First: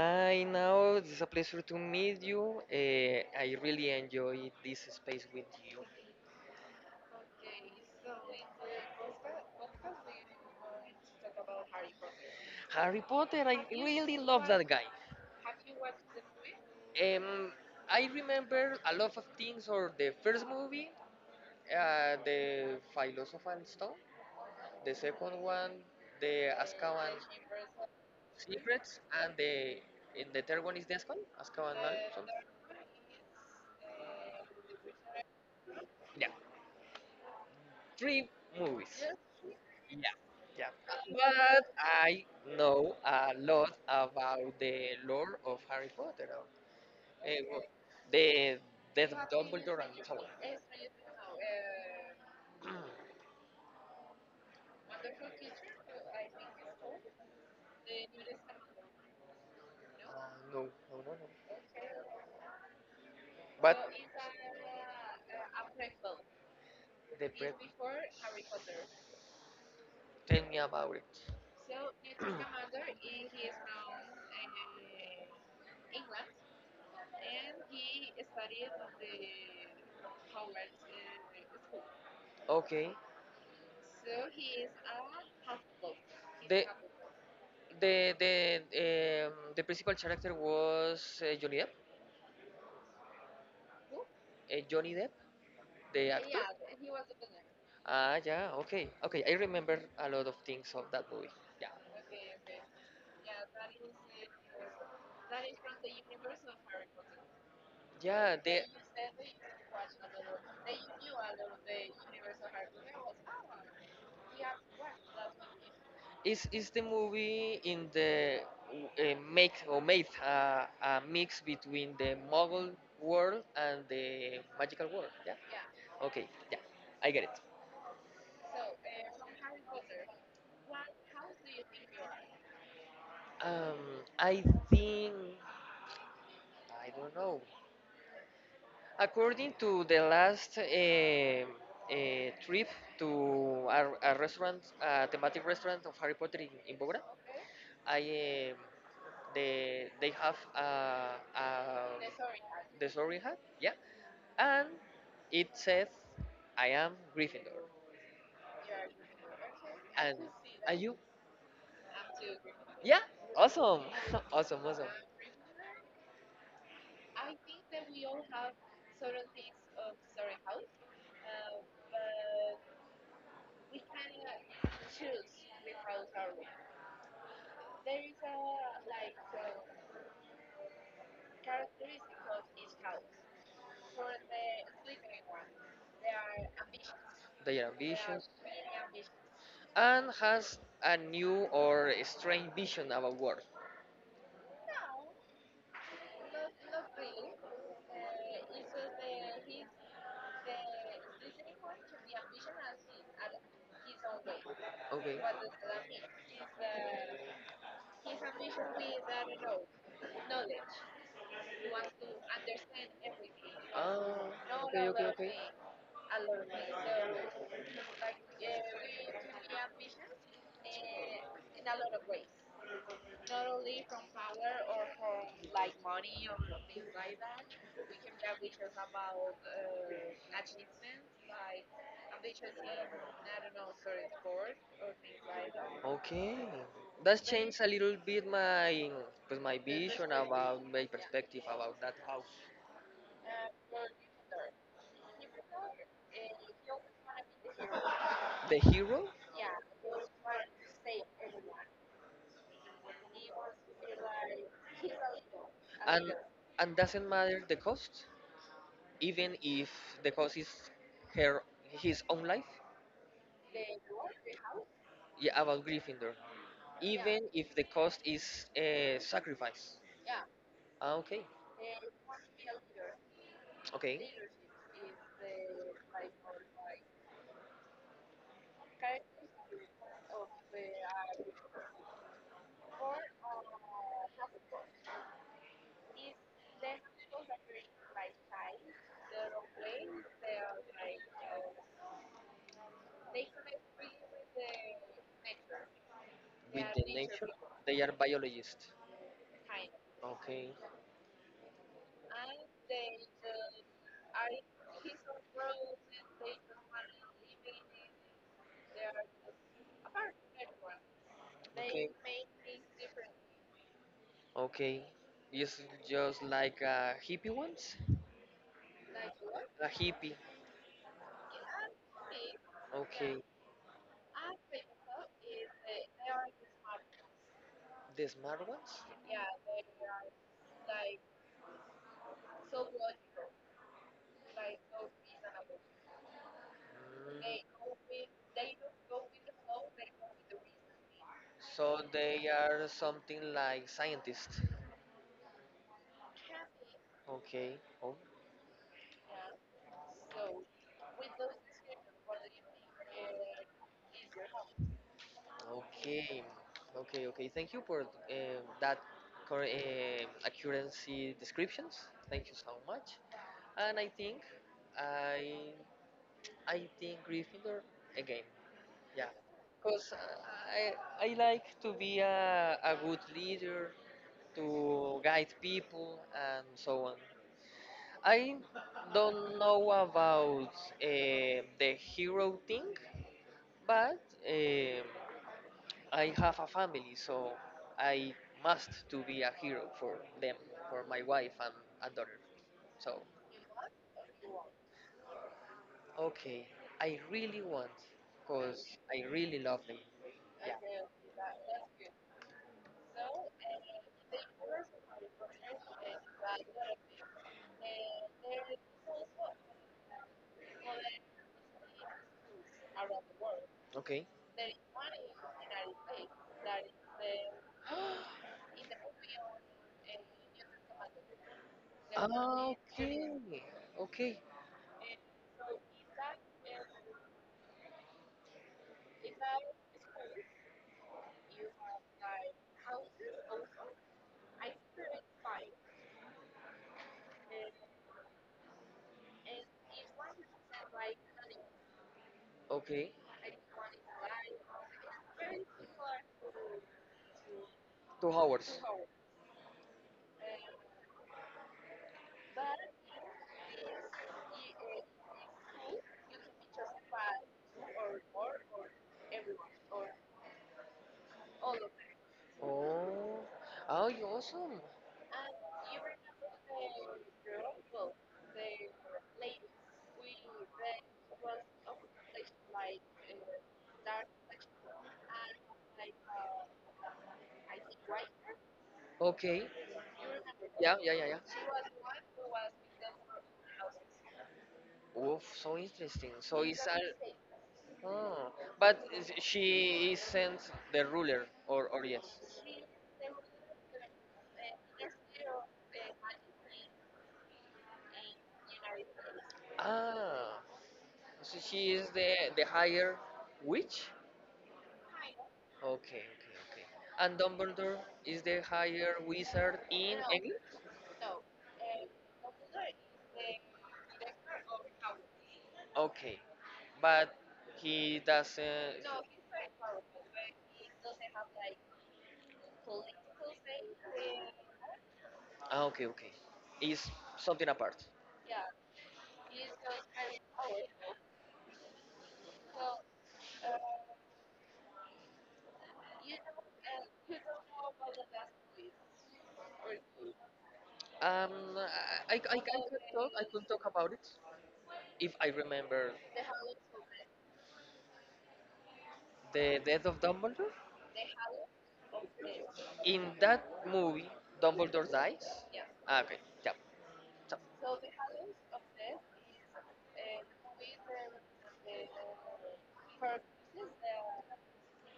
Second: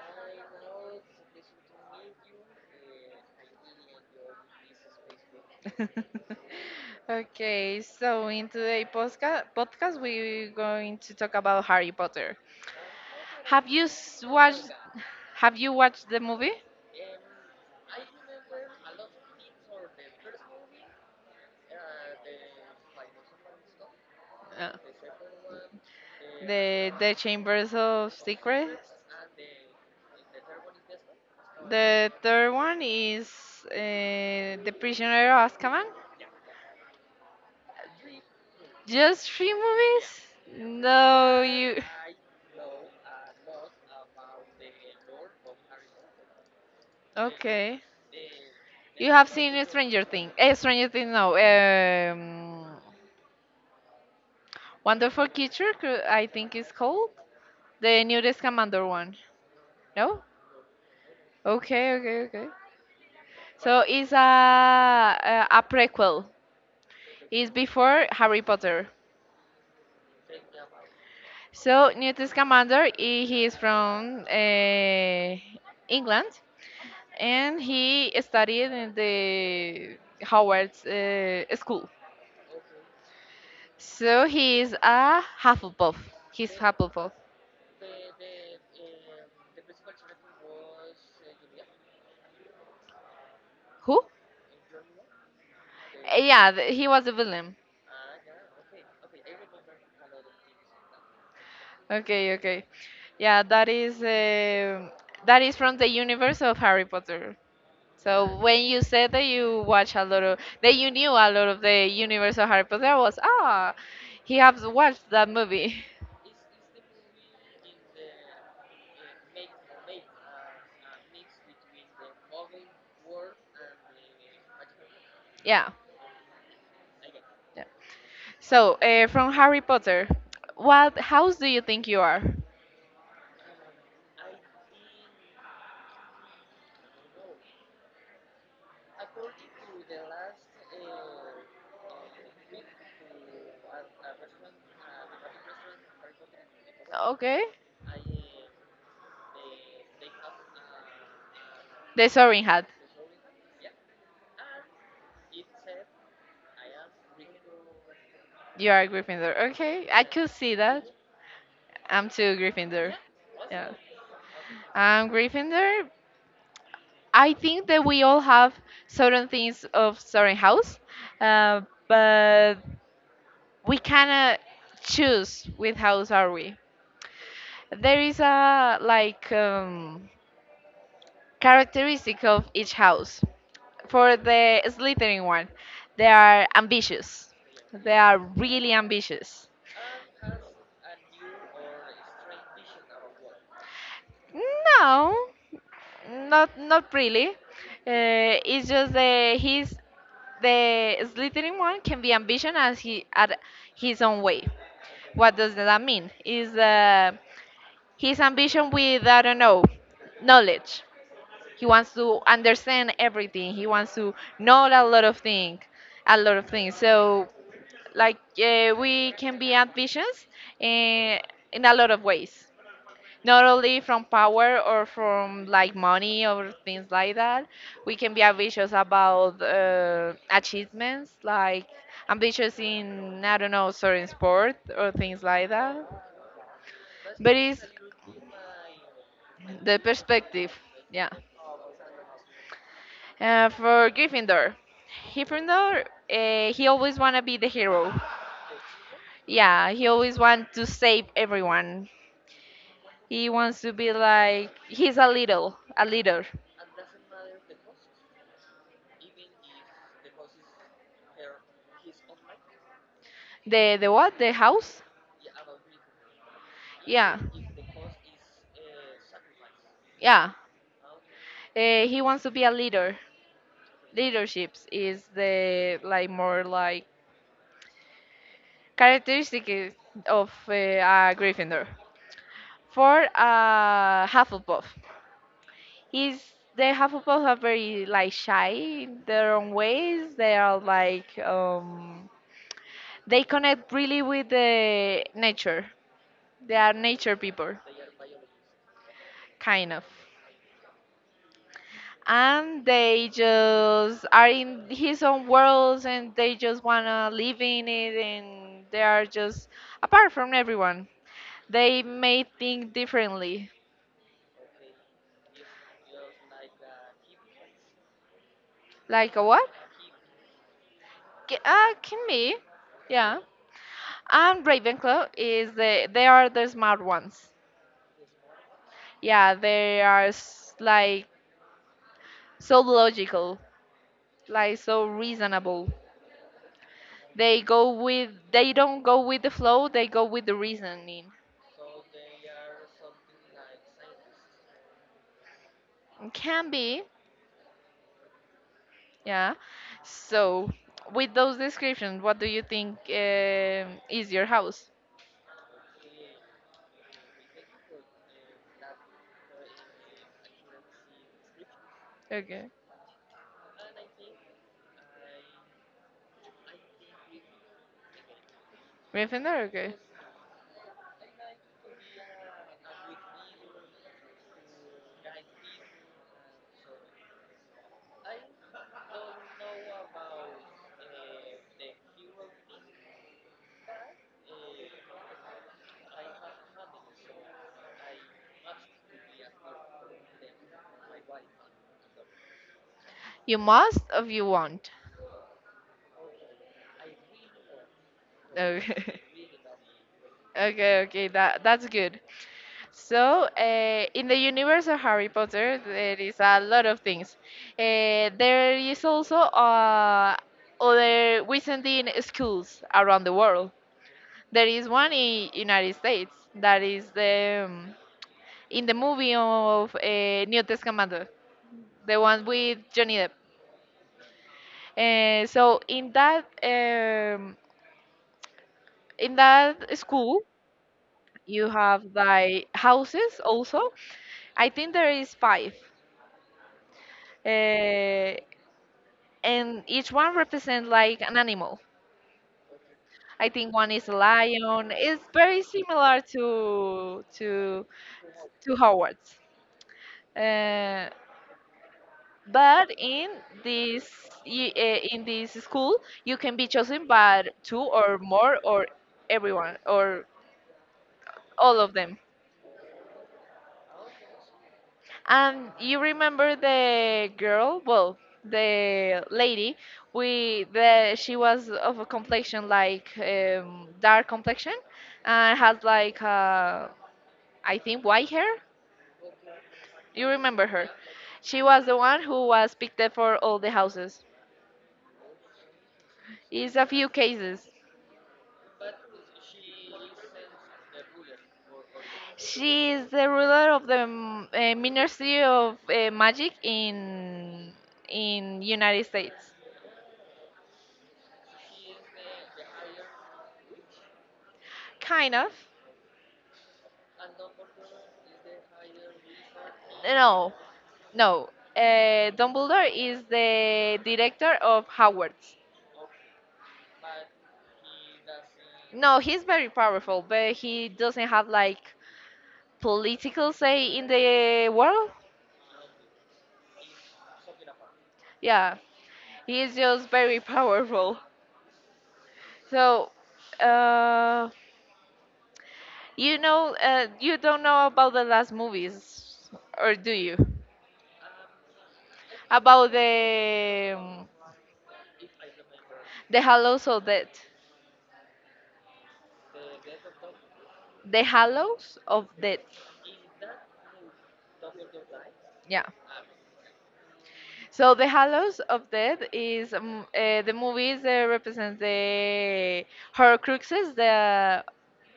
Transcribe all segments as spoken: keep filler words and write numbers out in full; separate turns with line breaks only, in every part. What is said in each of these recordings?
fine. Now it's a pleasure to meet you. Uh, I really enjoy this space with you. Okay,
Okay,
so
so
in
in
the
today's podcast,
podcast, podcast
podcast
we
we're
want
going
to
to
talk
talk
about
about Harry
Harry Potter.
Potter.
Harry Potter, I
Have
Have
you
you really
s-
love watched? That
watched?
guy.
Have you watched the movie?
Have Um, I remember a lot of things or the first movie, uh, the Philosopher's Stone,
Uh,
the second one, the
the
Azkaban.
The Chambers of Secrets.
Secrets and the and the third one is this one, Azkaban, no?
The
Something.
third one is uh, The Prisoner of Azkaban.
Yeah, three movies.
Just three
Yeah,
movies?
yeah.
No,
But
you.
I know a lot about the lore of Harry Potter, uh, eh, well,
Okay.
the Death
You have
of
seen
Dumbledore and
Stranger
so on.
Things. Eh, Stranger Things, no. Um, Wonderful Teacher, cou- I think it's called the newest Commander one. No?
Uh, no, no, no, no.
Okay, okay, okay.
But
So it's a a, a prequel.
the
It's
prep,
before Harry Potter.
tell me about it.
So newest Commander, he, he is from uh, England, and he studied in the Howard's uh, school.
Okay.
So he is a Hufflepuff. He's
The
Hufflepuff.
the the um, the principal character was uh, Johnny Depp.
Who?
Uh, Johnny Depp, the
Uh,
actor.
Yeah, th- he was a villain.
Ah, yeah. Okay. Okay. I remember a lot of things of that movie. Yeah.
Okay, okay. Yeah, that is um that is from the universe of Harry Potter. So
Yeah.
when you said that you watch a lot of that
The
you knew a lot of the universe of Harry Potter, I was, ah, he has watched that movie.
Is is the movie in the uh, make or made uh, a mix between the muggle world and the magical world? Yeah.
Yeah,
Okay. Yeah. I get it.
yeah. So uh, from Harry Potter, what house do you think you are?
Um, I think I don't know. According to the last uh, uh, trip to a, a restaurant, a thematic restaurant of Harry Potter in, in Bogota,
Okay.
I um, They they have a, a
The Soaring Hat.
the sorry hat, yeah, and it says, "I am Gryffindor,"
You are Gryffindor. Okay, I
and
could see
are
that.
you?
I'm too Gryffindor.
Yeah,
Yeah.
awesome, awesome, awesome.
I'm Gryffindor. I think that we all have certain things of certain house, uh, but we cannot choose which house are we. There is a like um, characteristic of each house. For the Slytherin one, they are ambitious.
They are
They are
vision
really ambitious.
and has a new or strange vision about world.
No, not not really. Uh, it's just that he's the slithering one can be ambitious as he at his own way.
Okay.
What does that mean? Is
His
uh, his
ambition
ambition
with
with I
that
don't know
road, knowledge,
knowledge. He
was
wants to
to
understand
understand
everything.
everything,
He
Ah.
wants to know
know
a
okay, a okay, lot okay,
lot
of
of
okay. things,
things,
a
a lot
lot
of
of things.
things. So
So,
like
like, yeah,
uh, we
we
can be
took
ambitious uh, in a
uh,
lot of ways, not
not
only
only from
from
color
power
or
or
from
from
like
like money
money or
or
from
things
things
like
like that,
that.
we
We can be ambitious about uh,
have uh,
achievements, like
ambition
ambitious
in
in I don't know
natural
certain
resource board.
sport or things like that.
Okay, that's
But
changed
it's
a little bit my pues my
the
vision
perspective,
about my
yeah,
perspective about that house.
uh, for Gryffindor. Gryffindor, uh, he always wanna be the hero.
The hero
Yeah, he always want to save everyone. He wants to be like he's a little, a
and
leader.
and doesn't matter the cost, even if the cost is her his own life.
The the what? The house?
Yeah, about Gryffindor.
Yeah,
Even if the cost is a sacrifice.
yeah.
Ah, okay,
Uh, he wants to be a leader.
okay.
Leaderships is the like more like characteristic is- of uh, a Gryffindor. For a Hufflepuff, is the Hufflepuff are very like shy in their own ways. They are like um, they connect really with the nature. They
With
are
the
nature
nature,
people,
they are biologists.
kind of.
Okay.
And they just are in his own worlds, and they just wanna live in it, and they are just apart from everyone. They
Okay.
may think differently,
Okay. Is it just like uh, hippie ones? Like
like a
what?
what.
A hippie. Yeah,
K- uh, can be,
okay. Yeah. Okay.
yeah.
so.
And Ravenclaw is the
They
they
are
are
the
the
smart
smart ones.
The smart ones? Yeah,
Yeah,
they
they
are
are s-
like
like so
so logical,
logical,
like
like so
so reasonable.
reasonable.
Mm.
they
They
go
go with
with they
the
don't go
flow,
with the flow,
they
they go
go with
with
the
the reasoning.
reasoning. So they are something like scientists. Yeah.
Can be.
Okay. Oh.
Yeah.
So
So, with those descriptions, what do you think um is your house?
Okay, okay, okay. Thank you for um, that cor- um accuracy descriptions. Thank you so
Okay.
much. And I think I I think Gryffindor again. Yeah,
Gryffindor? Okay.
because I I like to be a, a good leader to guide people and so on. I don't know about um the hero thing, but um, I have a family, so I must to be a hero for them, for my wife and, and daughter. So,
You must or you want?
okay, I really want, cause
Okay.
I really love them. Yeah.
Okay, okay, that that's good. So, uh, in the universe of Harry Potter, there is a lot of things. Uh, there is also uh, other wizarding schools around the world.
Okay.
There is one in United States that is the um, in the movie of uh, New Testamento, the one
Ah,
with Johnny Depp.
okay. Okay.
Uh, so in that um, in that school, you have like houses also. I think there is five, uh, and each one represents like an animal.
Okay.
I think one is a lion. It's very similar to to
Two
to
hours.
Howard's. Uh, But in this y- eh, in this school, you can be chosen by two or more, or everyone, or all of them.
Oh. Oh, you awesome.
And you remember the girl, well, the lady, we the she was of a complexion like um, dark complexion, and had like uh, I think white hair.
Okay.
You remember her?
Yeah, yeah, yeah, yeah.
She was the one who was picked up for all the houses.
Oof, so interesting. So
It's
it's
a
a
few cases.
Ah, but is- she isn't the ruler, or or yes?
She is the ruler of the mm, uh, Ministry of uh, Magic in in United States.
Ah, so she is the the higher witch.
Kind of.
Okay, okay, okay. And Dumbledore is the higher wizard in No,
No,
England. No,
no. Uh, Dumbledore is the director of Hogwarts.
Okay, but he doesn't.
No,
No.
he's very powerful, but he doesn't have like political say in the world.
Ah, okay, okay. Is something apart.
Yeah, he is just very powerful. So,
Well,
uh, you know, uh, you don't know about the last movies, or do you?
Um, I, I, I I
About
could talk. I could talk
the
about it
um,
if I remember the
the Hallows of Death.
death of Dumbledore.
The Hallows of Death.
Yes, In that movie, Dumbledore dies.
Yeah.
Yes, Ah, okay. Yeah. So,
So the Hallows of
yes.
Death is um, uh, the movies that represent the Horcruxes that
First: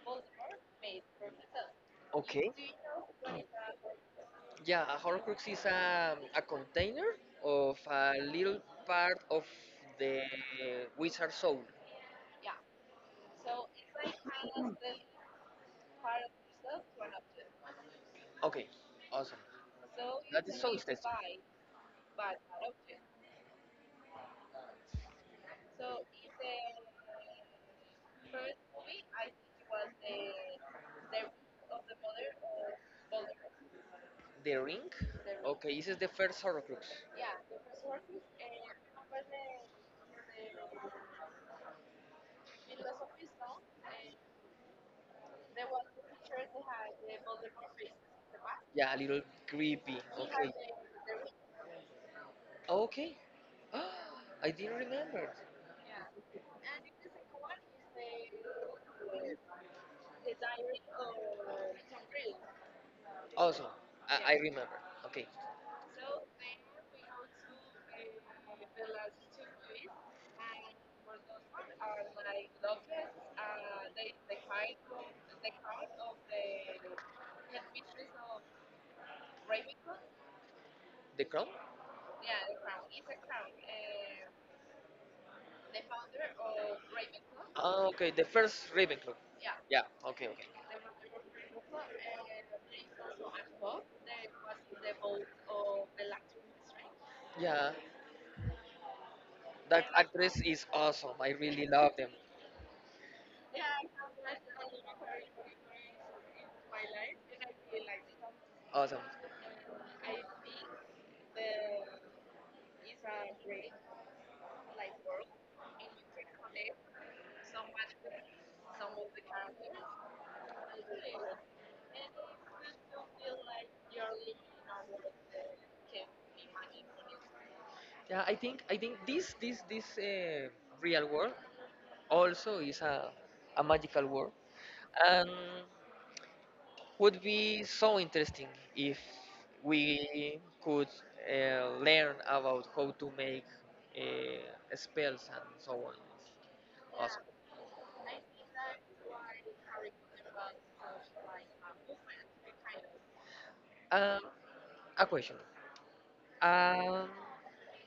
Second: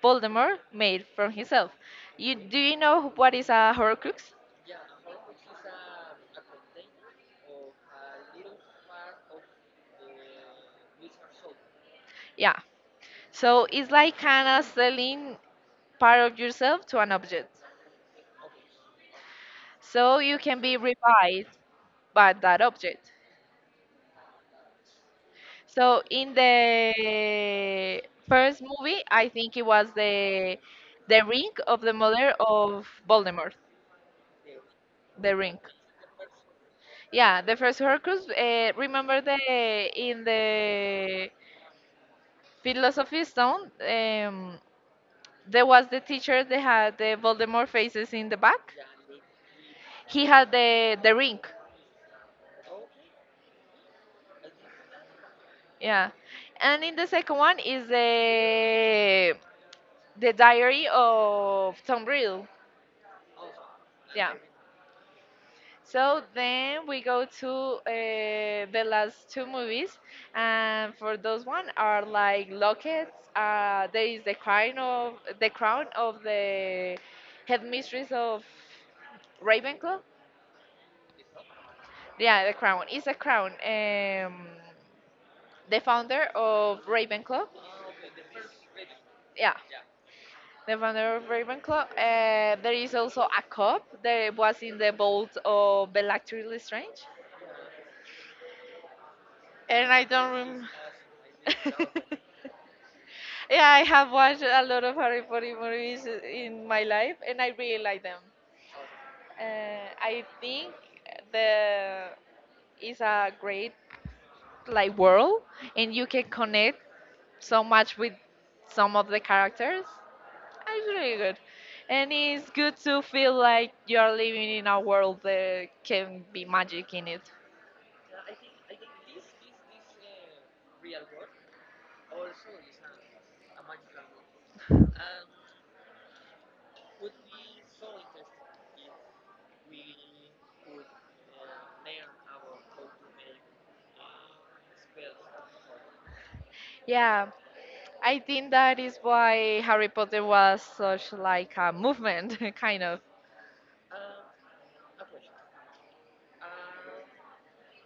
Voldemort made from himself. You
okay.
Do you know what is a Horcrux?
Yeah, a horcrux is a, a container of a little part of the wizard soul. Yeah.
Yeah. So it's like kind of selling part of yourself to an object.
Okay, awesome.
So you
That is
can
so
be
interesting.
revived, but that object. So in the first movie, I think it was the the ring of the mother of Voldemort,
The ring?
the ring.
Okay, this is the first Horcrux.
Yeah, the first Horcrux. Uh, remember the in the Philosophy Stone, um, there was the teacher that had the Voldemort faces in the back.
Yeah, a little creepy.
He
Okay.
had the the ring.
Okay. I didn't remember.
Yeah, and in the second one is the the diary of Tom Riddle.
Also, I, I
Yeah.
remember. Okay.
So then we go to uh, the last two movies, and for those one are like Lockets. Uh, there is the crown of the crown of the headmistress of Ravenclaw.
The crown?
Yeah, the crown is a crown. Um, the founder of Ravenclaw.
Ah, okay. The first Ravenclaw.
Yeah,
Yeah. Okay.
the founder of Ravenclaw.
Okay.
Uh, there is also a cup that was in the vault of Bellatrix Lestrange,
Yeah, that
and I don't
actress is awesome. I really
remember.
love them.
Yeah, I have
Yeah,
watched a lot of Harry Potter movies in my life, and I
really
really like
like
them.
Awesome.
Uh, I think the is a great
Like
like world, and you can connect so much with some of the characters. It's
really
really
awesome.
good, and it's good to feel like you're living in a world that can be magic in it.
Yeah, I think I think this this this uh, real world also is a a magical world and would be so interesting if we could uh, learn about how to make uh, spells and so on. Awesome.
Yeah, I think that is why Harry Potter was such like a movement, kind of.
Um, a question. Um,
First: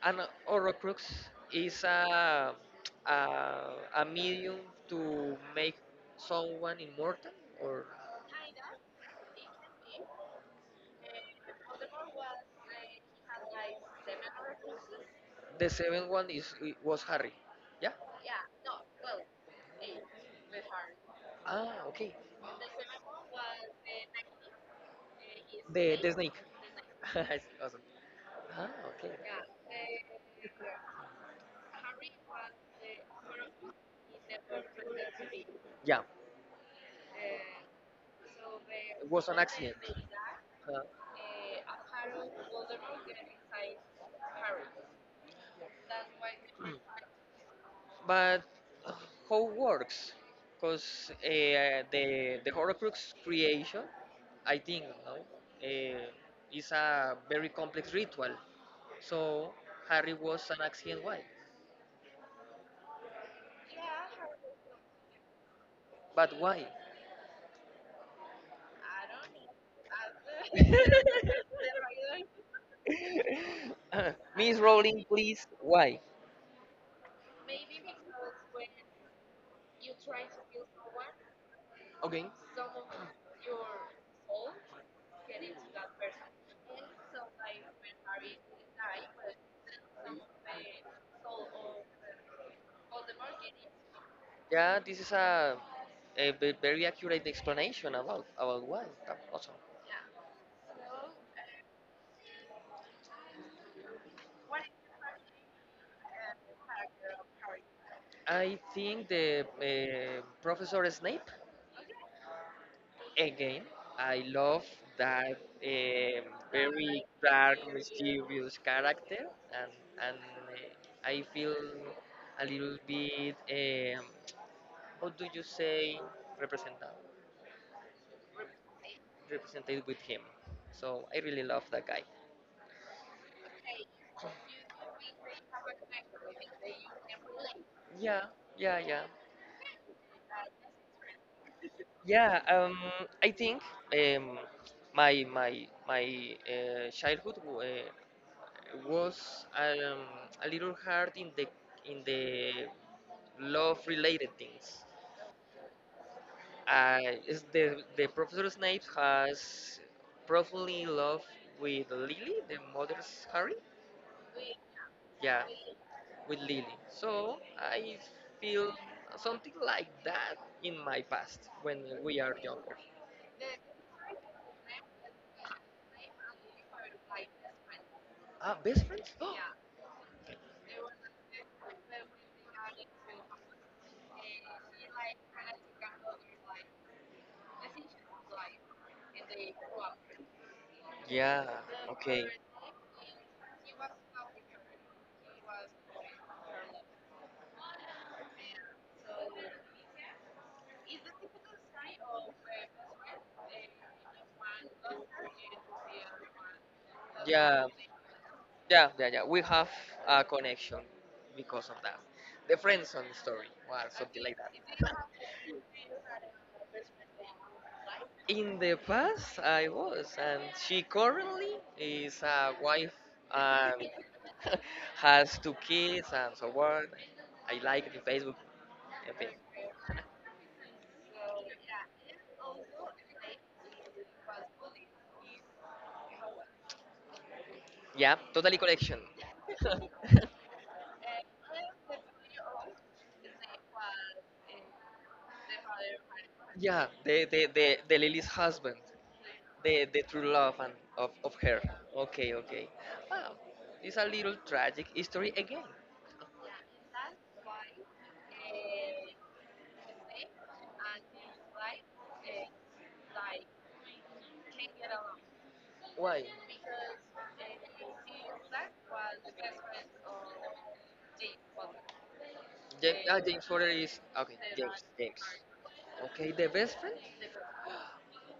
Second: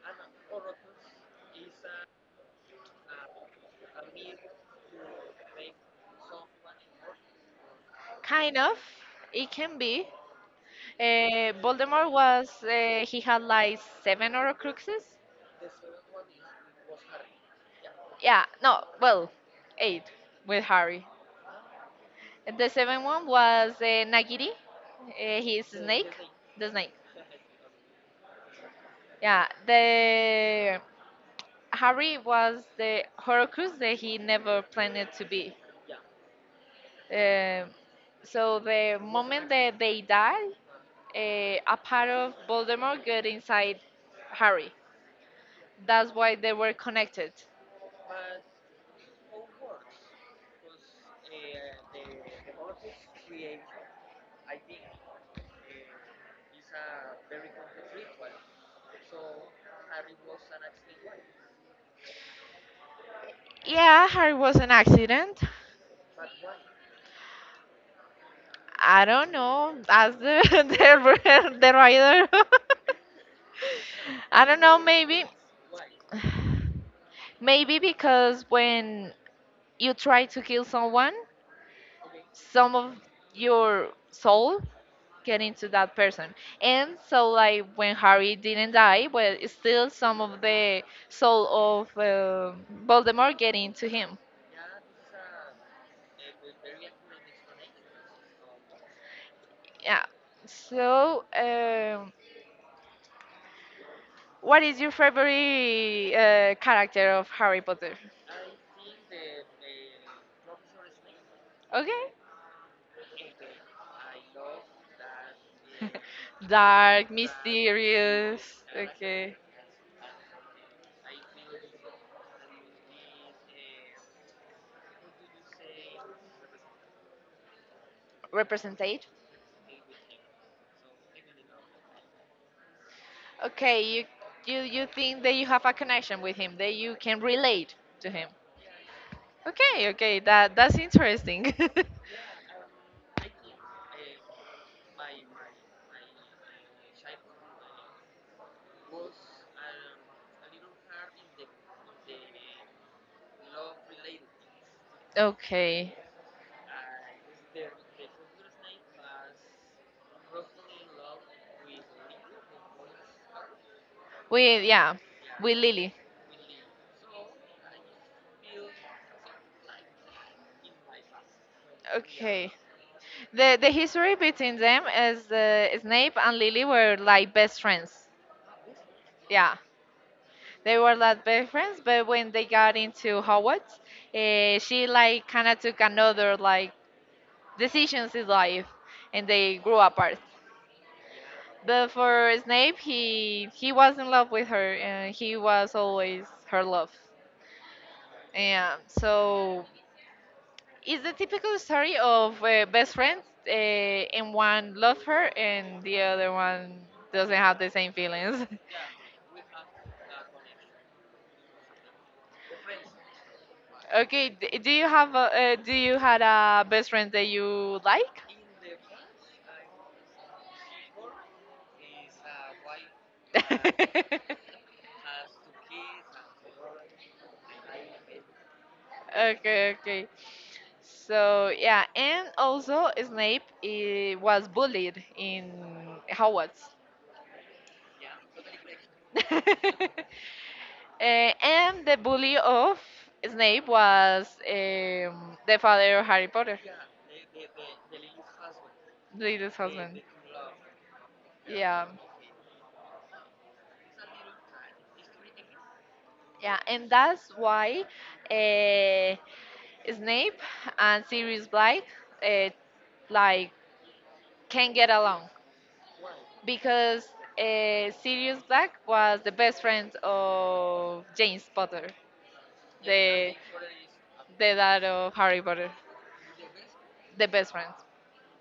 An Horrocrux is a, a a medium to make someone immortal, or
Kind of. It can be. Uh, Voldemort was, uh, he had like seven Horcruxes.
the seventh one is I- was Harry. Yeah.
Yeah, no, well, eight with Harry.
Ah, okay.
And The seventh one was uh, Nagiri, uh, his
The
snake,
the snake.
the snake.
awesome. Ah,
Yeah, the
okay.
Harry was the Horcrux that he never planned to be.
Yeah,
Um so the
it was an
moment
accident.
that they die,
Uh,
uh, a part of Voldemort got inside Harry. That's why they were connected.
but how works? Because uh, the the Horcrux creation, I think, no, uh, is a very complex ritual. So Harry was an accident. Why?
Yeah, Harry was an accident.
But why?
I don't know. As the the, the rider. I
Miss
don't know.
Rowling,
Maybe,
please. Why?
maybe because when you try to kill someone,
Okay.
some of your soul get into that person, and so like when Harry didn't die, well, it's still some of the soul of uh, Voldemort get into him.
Yeah, this is a, a ve- very accurate explanation about about why. That's awesome.
Yeah. So. Um, What is your favorite uh, character of Harry Potter?
I think the uh, Professor Snape.
Okay.
Again, I love that um, very
Dark,
dark,
mysterious.
mysterious character,
Okay.
and and uh, I feel a little bit. Um, how do you say represented?
Represented.
Represented with him. So I really love that guy.
Okay, you you you think that you have a connection with him, that you can relate to
Yeah,
him.
yeah, yeah.
Okay, okay, that that's interesting.
Yeah, um, I think um, my my my uh, childhood uh, was um, a little hard in the in the love related things.
Okay.
Uh, is the the Professor Snape has profoundly in love with Lily, the mother's Harry.
We Yeah,
Yeah,
with Lily.
with Lily. So I feel something like that in my past when we are
Okay.
younger.
The the history between them is uh, Snape and Lily were like best friends.
Ah, best friends?
Yeah. They were like best friends, but when they got into Hogwarts, uh, she like kind of took another like decisions in life, and they grew apart.
Yeah,
But
okay.
for Snape, he he was in love with her, and he was always her love. And so it's the typical story of uh, best friends, uh, and one loves her, and the other one doesn't have
Yeah,
the same feelings.
yeah, yeah, yeah. We have a connection because of that. The friend zone story or something
Okay,
like
d- do you
that.
have a, uh, do you had a best friend that you like?
In the past, I was, and she currently is a wife and
Okay,
has two kids and so on. I like it in Facebook. En fin.
okay. So yeah, and also Snape, eh, was bullied in Hogwarts.
Yeah, totally collection.
Eh, and the bully of Snape was um, the father of Harry Potter,
Yeah, the the the, the Lily's husband,
Lili's
the
husband.
the true love and of of her.
Yeah,
Okay, okay. Wow, it's a little tragic history again.
yeah, and that's why uh, Snape and Sirius Black uh, like can not get along.
Why?
Because uh, Sirius Black was the best friend of James Potter,
James, ah,
the
James Porter is okay.
the
James,
dad of
James.
Harry Potter,
Okay, the best friend.
the best friends.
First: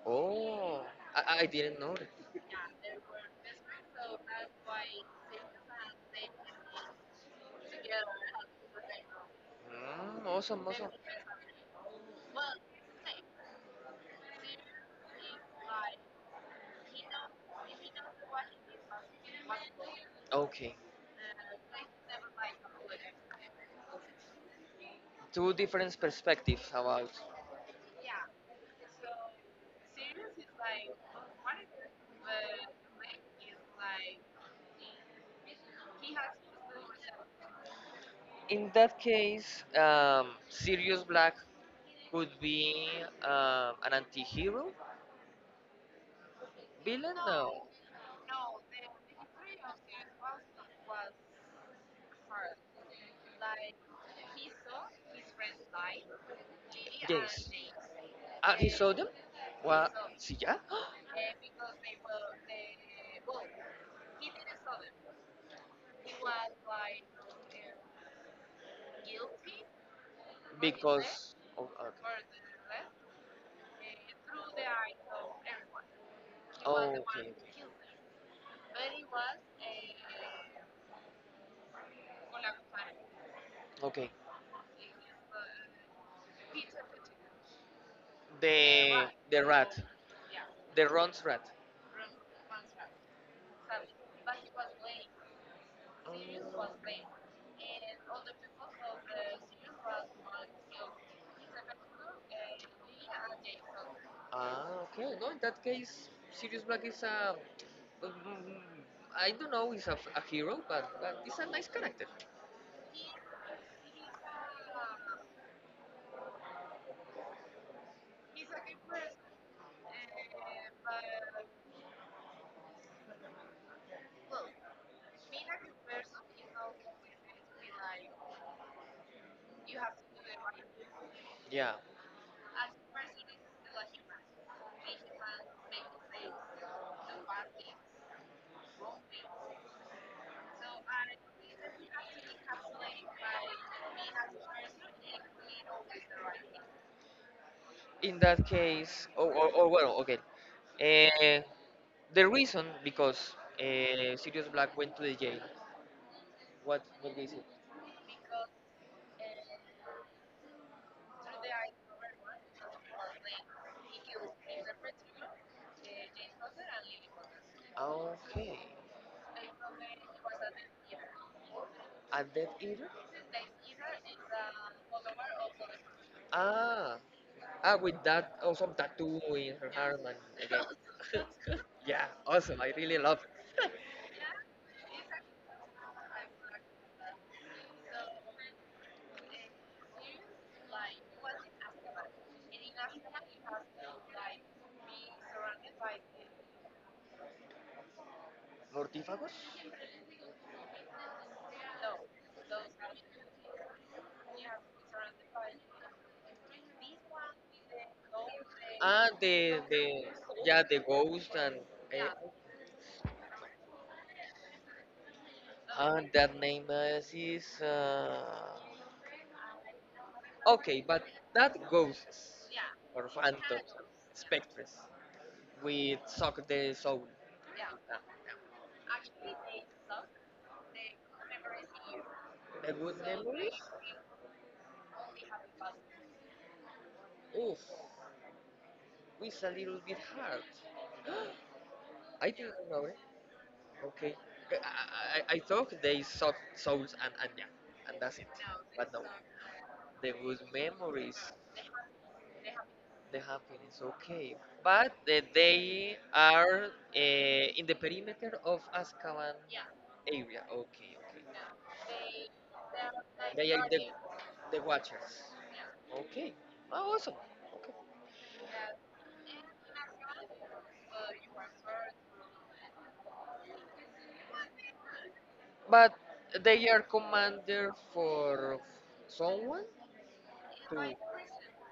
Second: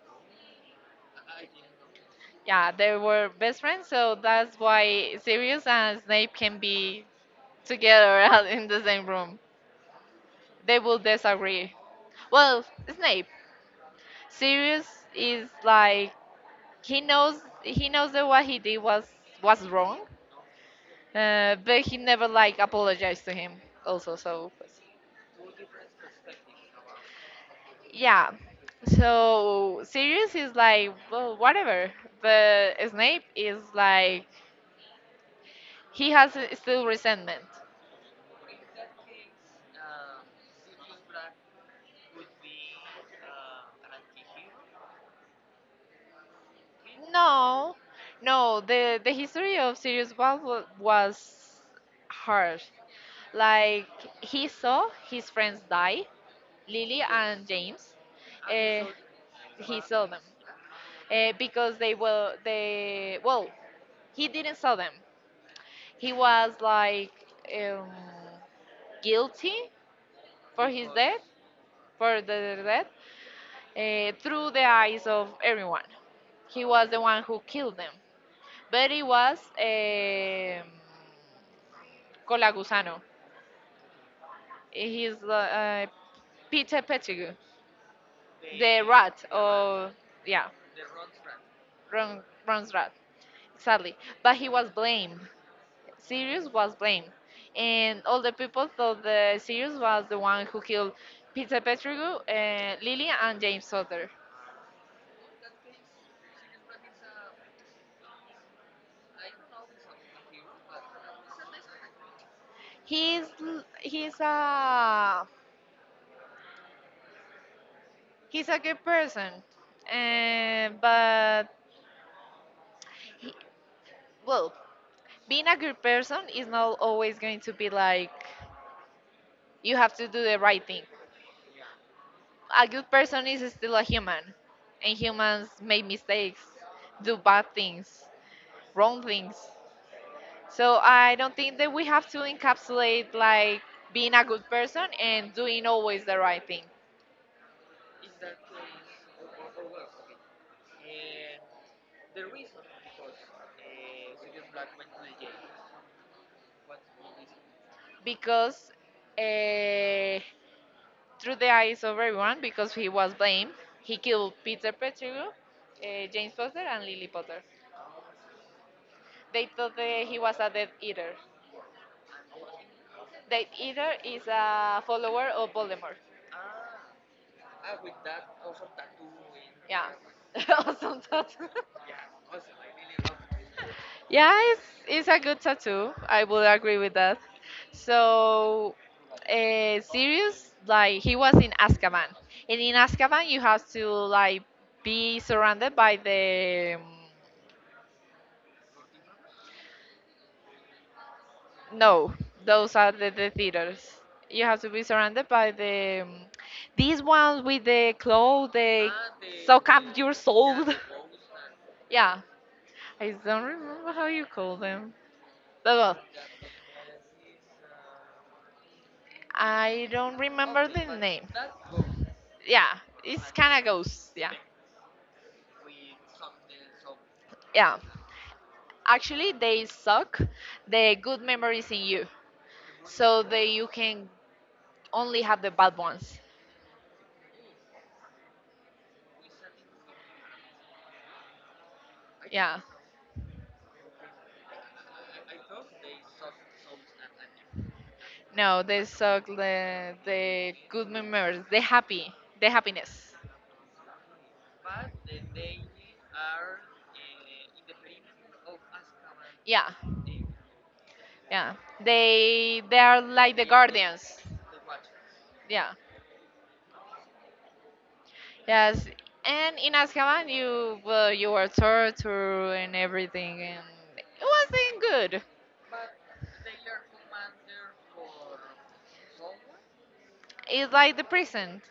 Oh, I, I didn't know that.
Yeah, they were best friends, so that's why Sirius and Snape can be together in the same room.
Mm, awesome,
They
awesome.
will disagree. Well, Snape, Sirius is like he knows he knows that what he did was was wrong,
Okay,
uh, but he never like apologized to him also. So pues,
two different perspectives about.
yeah. So Sirius is like, well, whatever. But Snape is like, he has uh, still resentment.
In that case, um, Sirius Black could be um, an anti-hero? Villain? No.
No, no. The the history of Sirius Black was hard. Like he saw his friends die, Lily and
Yes.
James.
Ah, he
Uh,
saw them?
he
What?
saw them
See ya?
uh, because they were they well he didn't saw them. He was like um, guilty for his death,
Because oh, okay.
for the death, uh, through the eyes of everyone. He
Oh,
was
okay,
the one who
okay.
killed them, but it was um Colagusano.
Okay.
He's uh, uh, Peter Pettigrew, the
The
rat
the rat,
of yeah,
the Ron's rat.
Ron, Ron's rat, exactly. But he was blamed. Sirius was blamed,
Oh.
and all the people thought that Sirius was the one who killed Peter Pettigrew, uh, Lily, and James Sutter.
Ah, okay. No, in that case, Sirius Black is a. mm, I don't know, he's a, a hero, but, but he's a nice character. He's, a,
he's l- he's
uh,
a he's a good
well,
person, and but he, well being a good person is not always going to be like
like
you have to do the right thing.
Yeah.
A good person is still a human, and humans make mistakes, do bad things, wrong things. So I don't think that we have to encapsulate like being a good person and doing always the right thing.
In that case, or, or, or well, okay. Uh, the reason because uh, Sirius Black went to the jail. What what is it?
Because uh, through the eyes of everyone, because he was blamed. He killed Peter Pettigrew, uh, James Potter, and Lily Potter.
Okay.
They thought that he was a Death Eater.
A Death Eater?
Death Eater is a follower of Voldemort.
Ah, ah, with that awesome
Her
tattoo in her
Yeah,
arm and
her
again.
awesome tattoo.
yeah, awesome. I really love
Yeah, it's, it's a good tattoo. I would agree with that. So,
it.
uh, Sirius, like, he was in Azkaban. And in Azkaban, you have to, like, be surrounded by the. Um,
Mortífagos?
No, those are the, the theaters. You have to be surrounded by the um, these ones with the claw. They
Ah, the
suck
the
up your soul.
yeah, the ghost and eh,
Yeah, I don't remember how you call them. But well,
and that name is, is uh,
I don't remember
okay,
the
but
name.
that ghosts
Yeah,
or
it's kind of
phantoms,
ghosts. Yeah,
spectres, we suck the soul.
yeah.
Ah,
Actually, they suck the good memories in you,
The good
so that
memories.
you can only have the bad ones.
Oof. It's a little bit hard. I didn't
Yeah.
know it. Okay. I, I, I thought they sold souls and and yeah, and that's it.
No, they
But no,
suck the
the good
the good
memories,
memories, the happy, the happiness.
the happiness. Okay, but uh, they are uh, in the perimeter of Azkaban
Yeah,
area. Okay, okay.
yeah. They they are like the
They are the
guardians.
the Watchers.
Yeah.
Okay. Oh, awesome.
Yes. And in Azkaban, you well, you were
Okay.
tortured and everything, and it wasn't good.
But they are commander for someone
It's
to.
like the prison.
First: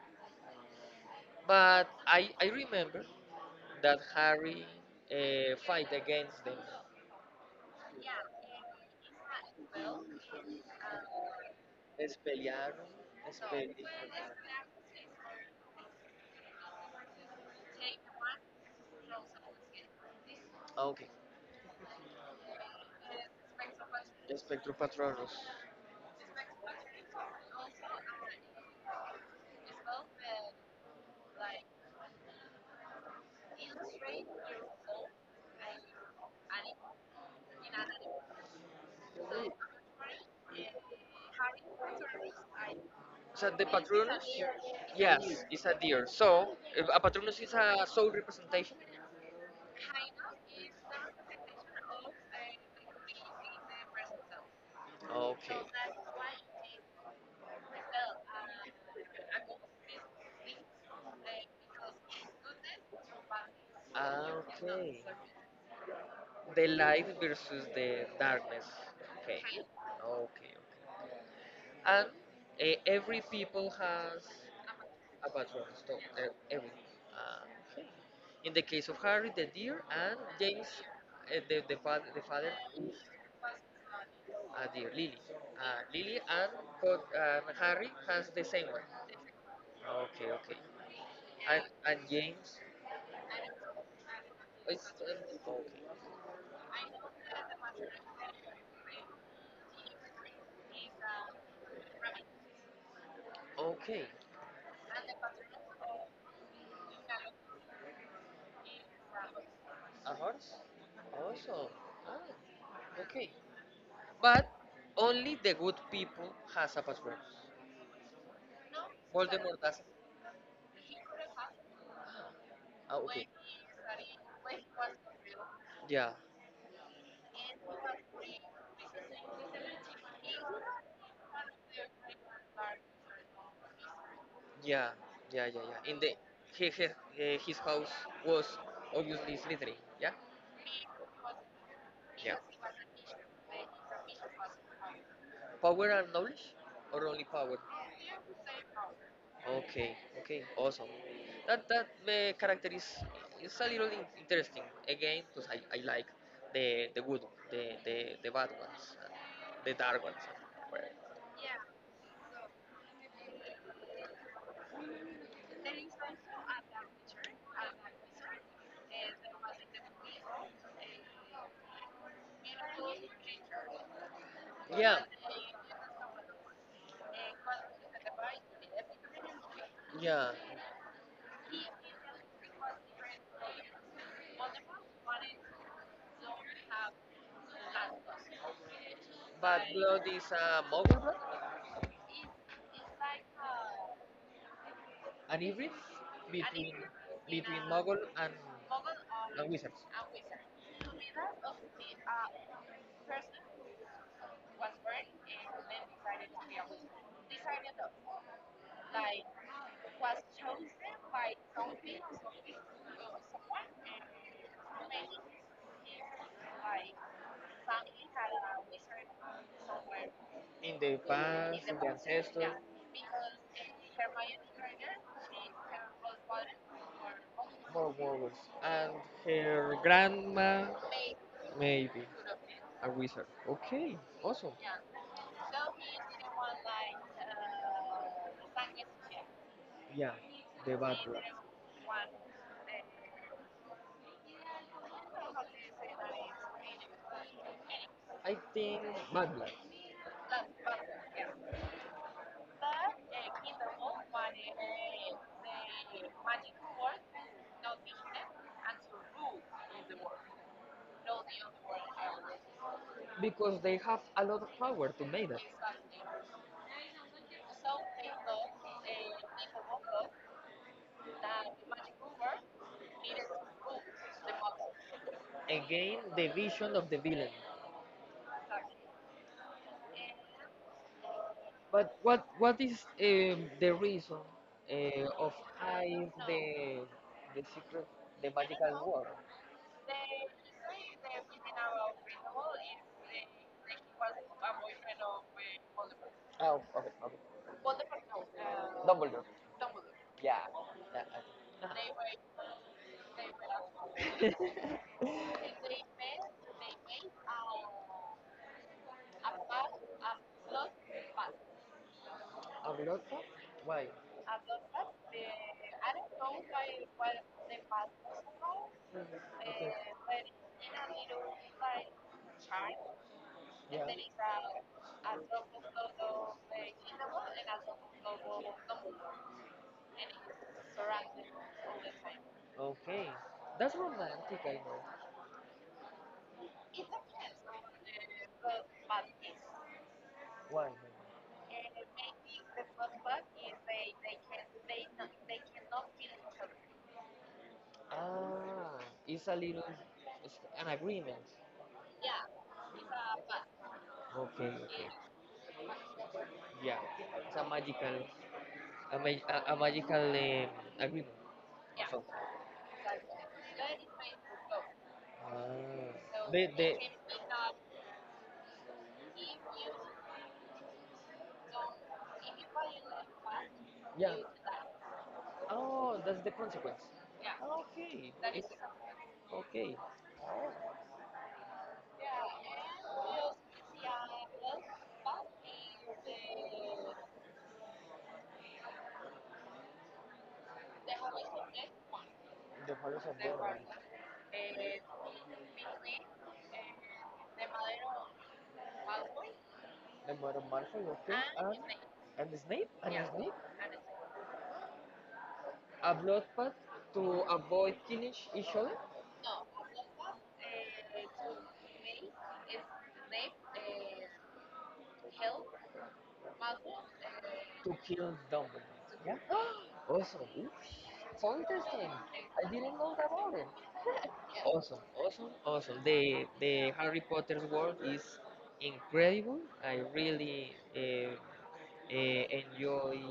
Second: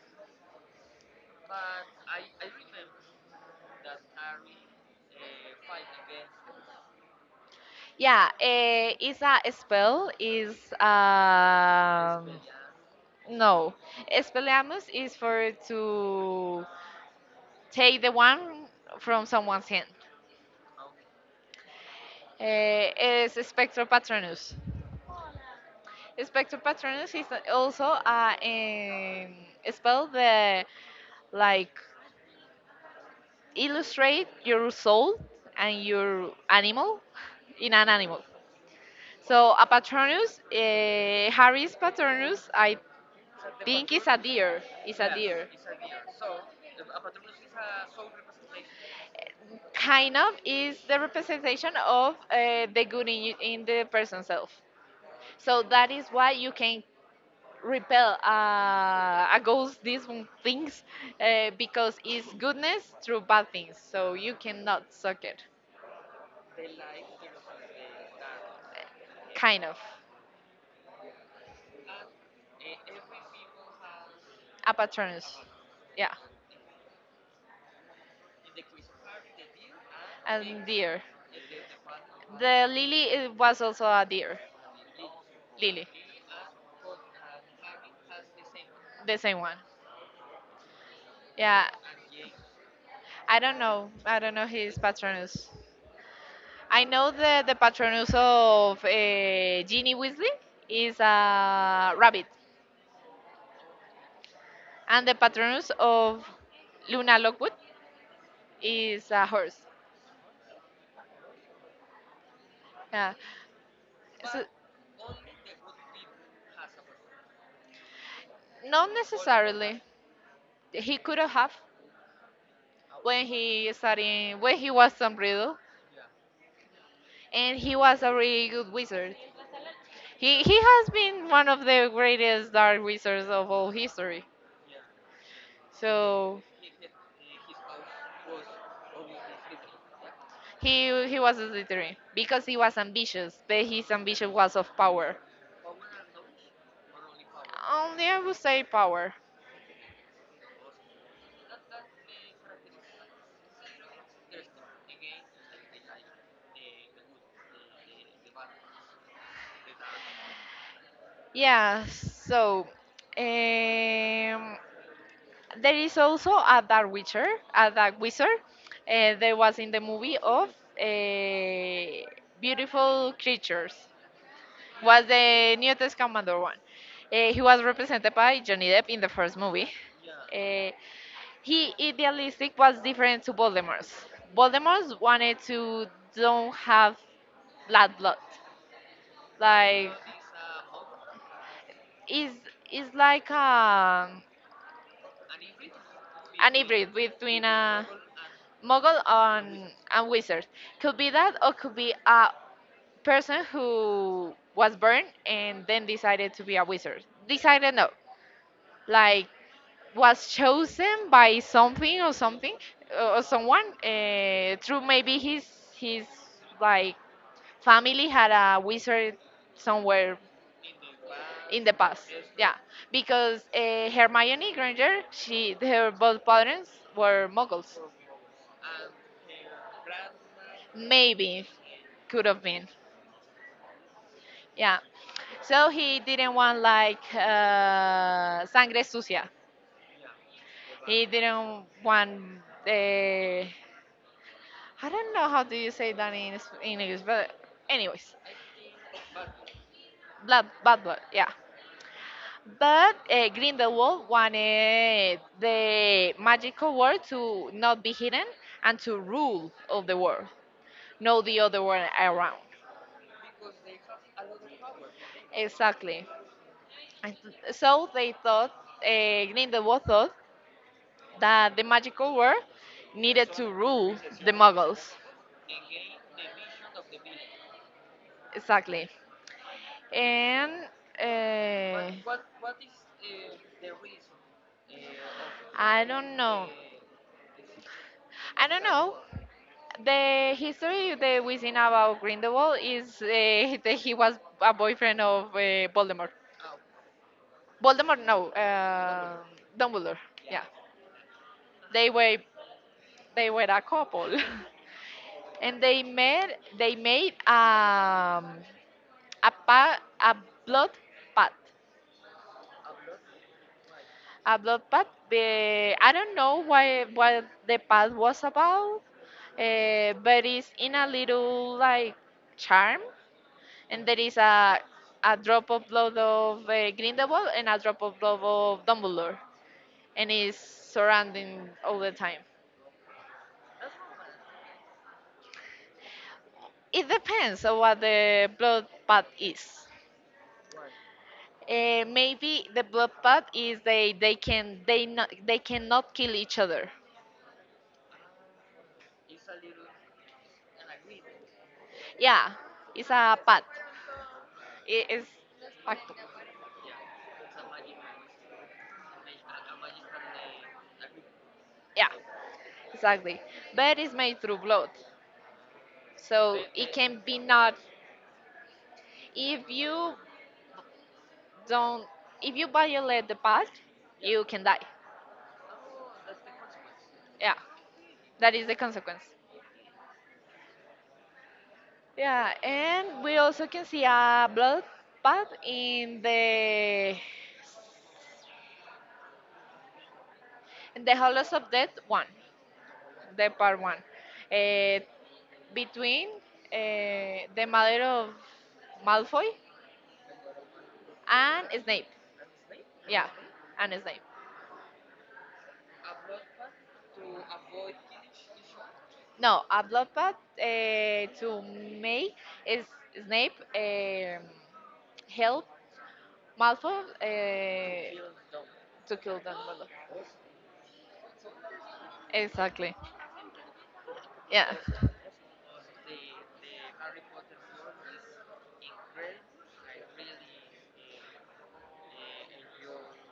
But I, I remember that Harry uh, fight against them.
Yeah. Eh, it's a spell. Is
Les
um.
pelearon, les pelearon.
No, Expelliarmus is for to take the one from someone's hand.
Okay.
Uh, is Spectropatronus.
Spectropathrorus
Spectropatronus is also uh, a um, spell that like illustrate your soul and your animal in an animal. So a Patronus, uh, Harry's Patronus, I
Is that the
think is a
patronus?
deer. Is a
Yes,
deer. It's
it's a
a deer.
deer. So, a patronus is a soul representation.
Kind of is the representation of uh, the good in you, in the person self.
Okay.
So that is why you can repel uh, against these things uh, because it's goodness through bad things. So
Ah,
you cannot
okay.
suck it.
The light versus the darkness. Okay. Okay.
Kind of.
okay. And uh, every people has
A
a
patronus.
bathroom stove.
Yeah.
Uh, every. Uh, in the case of Harry, the deer, and
And
James,
deer.
uh, the, the, father, the father
The lily it was also a deer.
a deer, Lily. Uh,
Lily.
Lily and, but, and Harry has the same one.
The same one.
Okay, okay. And,
Yeah.
and James
I don't know. I don't know his
It's um,
patronus. I know that the patronus of uh, Ginny Weasley is a rabbit,
okay. Okay.
and the patronus of Luna Lovegood is a horse.
A horse? Awesome. Ah,
Yeah,
okay.
so,
But only the good people has a password.
not
Voldemort
necessarily.
doesn't.
He could have
Ah,
when
okay.
he studying when he was Tom Riddle,
Yeah.
and he was a really good wizard. He he has been one of the greatest dark wizards of all history.
Yeah. Yeah. Yeah. Yeah. In the
So
he, he, eh, his house was obviously Slytherin. Yeah.
He he was a Slytherin
Yeah.
because he was ambitious, but his ambition was of power.
Power and knowledge, or only power?
Only I would say power.
Okay, okay, awesome. That that uh, character is is a little in- interesting again because I, I like the the good, the the, the bad ones, and the dark ones. Well,
Yeah. So, um, there is also a dark witcher, a dark wizard. Uh, there was in the movie of uh, Beautiful Creatures.
Yeah,
Was the New Testament one. Uh, he was represented by Johnny Depp in the first movie.
yeah,
Uh, He idealistic was different to Voldemort's. Voldemort wanted to don't have blood blood.
But
Like
blood is a mobile blood,
is is like um
an hybrid
an
between
hybrid between
between
a
Mogul and,
muggle
and
and
Wizards.
and wizard. Could be that or could be a person who was born and then decided to be a wizard. Decided no. Like was chosen by something or something uh, or someone uh, through
Make it
maybe his his
like
like family had a wizard somewhere
in the past,
in the
in the
past.
ancestors.
Yeah,
Yeah, because
because uh,
Hermione
Hermione
Granger,
Granger,
she
she her both parents were muggles.
More warriors. And her grandma,
Maybe
maybe
could have been.
a wizard. Okay, awesome.
Yeah. So he didn't want like uh, sangre sucia.
Yeah, the bad
He
blood.
didn't want the. I don't know how do you say that in Sp- in English, but anyways,
I think bad blood.
blood, bad blood. Yeah. But uh, Grindelwald wanted the magical world to not be hidden and to rule of the world, not the other one around.
Because they have a lot of power to make that.
Exactly.
So
And
they thought
so
they
they thought, uh, Grindelwald
thought
thought
that
that the magical
Hoover
world
needed
needed
to
to rule the
rule
Muggles.
the model. Again, the vision of the villain.
Exactly. And uh,
But what what is um, the reason uh, of
I
hide
don't know.
the the secret, the
I don't
magical
know.
world? The
The
history
history
is
that we
everything
seen
about
about
Grenoble.
Grindelwald is uh,
It
that he
was
was
a
a boyfriend
boyfriend of
of uh,
uh,
Voldemort.
Oh, okay, okay.
Voldemort,
Voldemort, no,
no,
uh,
uh,
Dumbledore. Dumbledore.
Dumbledore. Yeah,
Yeah. yeah, I- uh-huh. They,
they were they were a couple,
they were a- and
and
they
they
met
met. They
they,
made um,
a
a
path,
pa- a
a
blood
blood path.
pact.
A lot of? Why? A
A blood
blood
pact.
path. The,
The,
I
I
don't
don't
know
know
why
why
what
what the
the path
pact was
was.
about,
Mm-hmm. Uh, Okay.
uh,
but
but it's
in
in
a
a
little
little
like
like charm,
child
and there is
Yeah.
a a drop of blood of uh, Grindelwald and a drop of blood of Dumbledore, and it's surrounding all the time.
Okay. That's romantic, I know.
It depends on what the blood path is.
Why? Man?
Uh, maybe the blood path is they they can they not they cannot kill each other.
Ah, it's a little, it's an agreement.
Yeah, it's a path.
Okay, okay.
It is pacto.
Yeah, it's a magical a, ma- a, a magical um, agreement or
Yeah,
Yeah, something.
exactly. But
Exactly.
it's made through blood,
Ah. So
so
They,
it
they
can be not. If you don't, if you violate the past,
yeah.
you can die.
Oh, that's the consequence. Yeah,
Yeah,
Okay, that
that
is
is
it's
the consequence.
okay. Yeah, and just
Yeah, and we
Messiah, well,
also can see a
that
bloodbath
is
in
the,
the in
the
the Hollows
horizon
of Death one,
next The Palace of
the part
Bourbon.
one, uh, between uh, the mother of Malfoy
The murder Malfoy, okay. And,
and Snape.
and the Snape? And
Yeah,
the Snape?
and Snape.
A bloodbath eh, to avoid killing each each
No, a bloodbath uh, to make is Snape um, help
help.
Malfoy
To
eh,
kill zombies.
to
Yeah.
kill Dumbledore.
Awesome. Oof. So interesting. I
Exactly.
didn't know about it.
Yeah.
Awesome, awesome, awesome. The the Harry Potter's world is incredible. I really uh, uh, enjoy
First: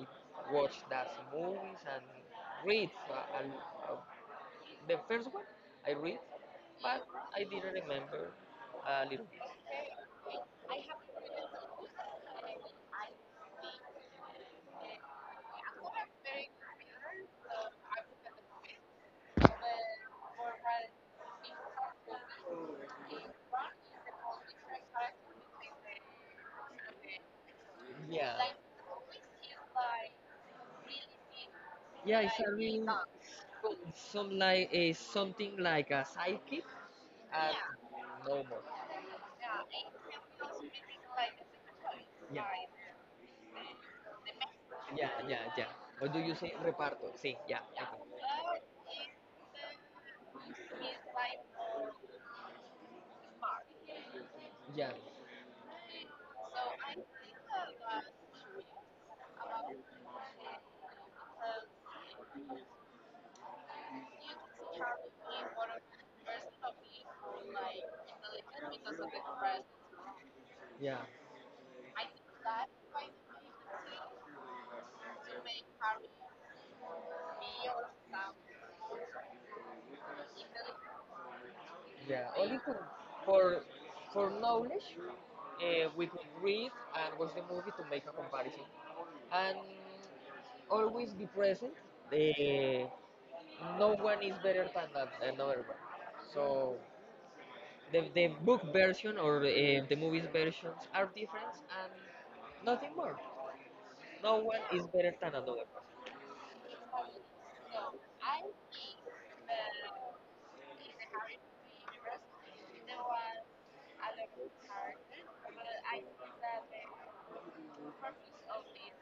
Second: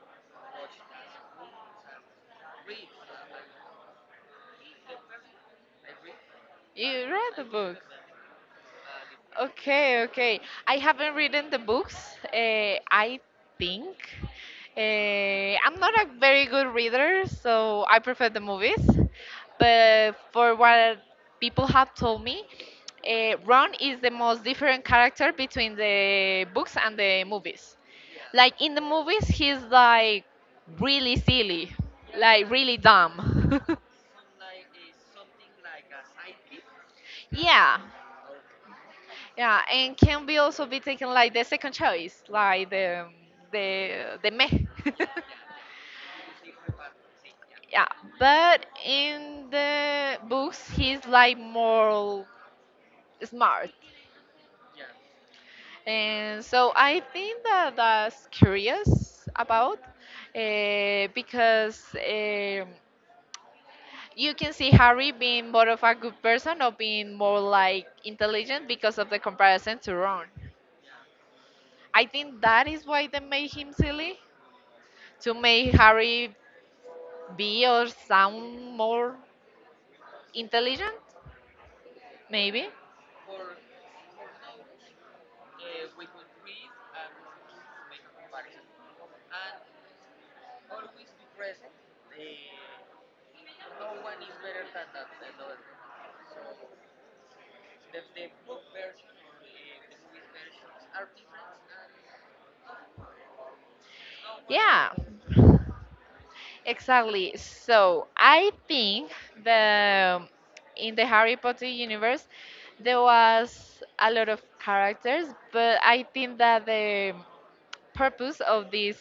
watch those movies and read. Uh, and, uh, the first one I read, but
You read
I
the
didn't
book.
remember a little bit.
Okay, okay. I haven't written the books. Uh, I think uh, I'm not a very good reader, so I prefer the movies. But for what people have told me, uh, Ron is the most different character between the books and the movies.
Yeah.
Like in the movies, he's like really silly,
Yeah, it's
like really
having
dumb.
some like a something like a sidekick and
Yeah,
no more.
yeah, and can be also be taken like the second choice,
Yeah.
like the the the meh.
Yeah, yeah, yeah. Or do you say reparto? Sí, yeah, okay.
Yeah, but in the books he's like more smart,
Yeah. So
and so
I
I
think
think
I
that
about
that's
because you
curious
carried
about, uh,
me
because um, you can see Harry being
one
more
of
of a
the
good
first
person or
topics
being more
like
like intelligent
intelligence
because
because of
of the
the presence.
comparison to Ron.
Yeah. I
I
think
think
that
that is why they made him silly to make Harry be
me or
or sound more intelligent,
Yeah, only
maybe.
to, for for knowledge, uh, we could read and watch the movie to make a comparison, and always be present. The no one is better than that, another one. So the the book version or uh, the movies versions are different and nothing more. No one is
Yeah,
better than another one.
exactly. So I think the in the Harry Potter universe there was a lot of characters, but I think that the purpose of this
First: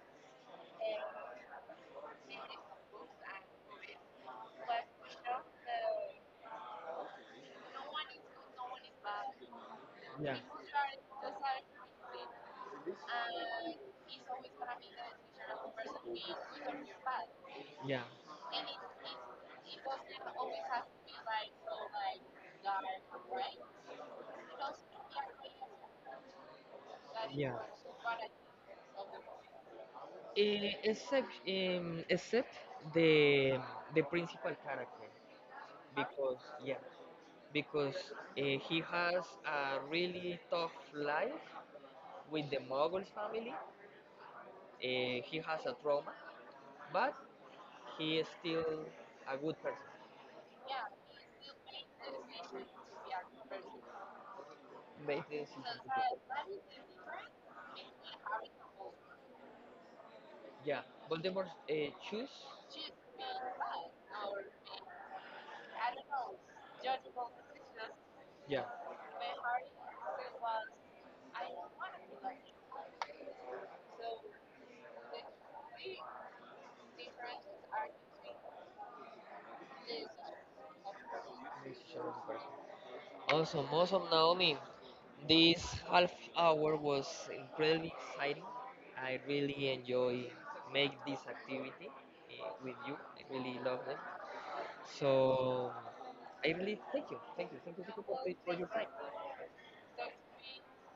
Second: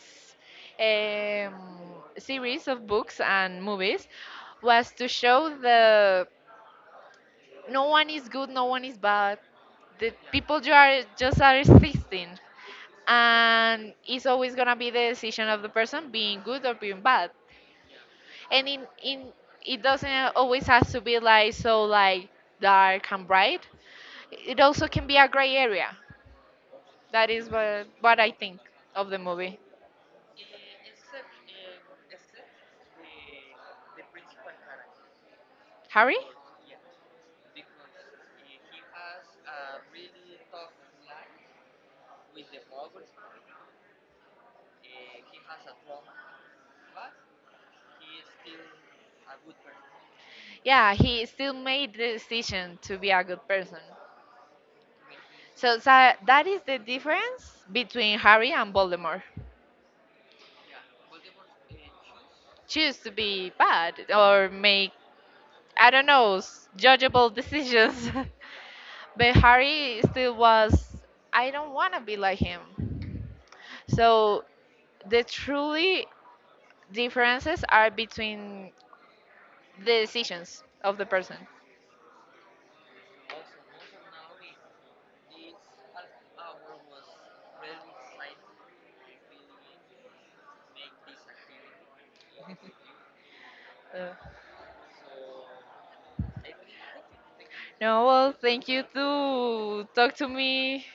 um, series of books and movies was to show the no one is good, no one is bad. The people you are just are existing, and it's always gonna be the decision of the person being good or being bad.
Yeah.
And in in it doesn't always has to be like so like dark and bright. It also can be a gray area. That is
Yeah.
what what I think of the movie.
Yeah. Eh, except um, except the the principal character
Harry?
because yeah because uh, he has a really tough life with the Mughal family. Uh, he has a trauma, but he is still a good person.
Yeah, he still made the decision to be a good person,
Based in
so, so that is the difference between Harry and Voldemort.
Yeah, Voldemort's uh, shoes. She's
Choose to be bad or make, I don't know, s- judgeable decisions.
Yeah,
But Harry still was. I don't want to be like him. So the truly differences are between the decisions of the person.
Also, most of Awesome, awesome, Naomi. This half hour was incredibly exciting. I really enjoy make this activity eh, with you. I really love them.
Uh,
So I really thank you, thank you, thank you
no, well,
for
thank
your
you
time.
to talk to me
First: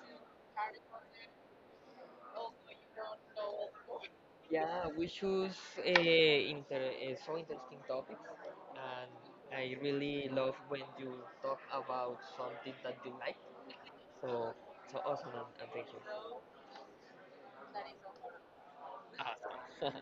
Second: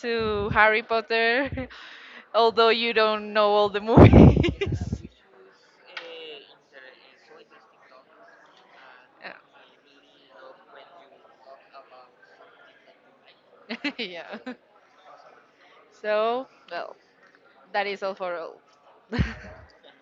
to Harry Potter, although you don't know all the
Yeah,
movies.
we choose uh, inter uh, so interesting topics, and I really love when you talk about something that you like.
Uh, uh, so yeah. Yeah.
So so awesome, and, and thank you.
So, well, that is all for all.
Awesome.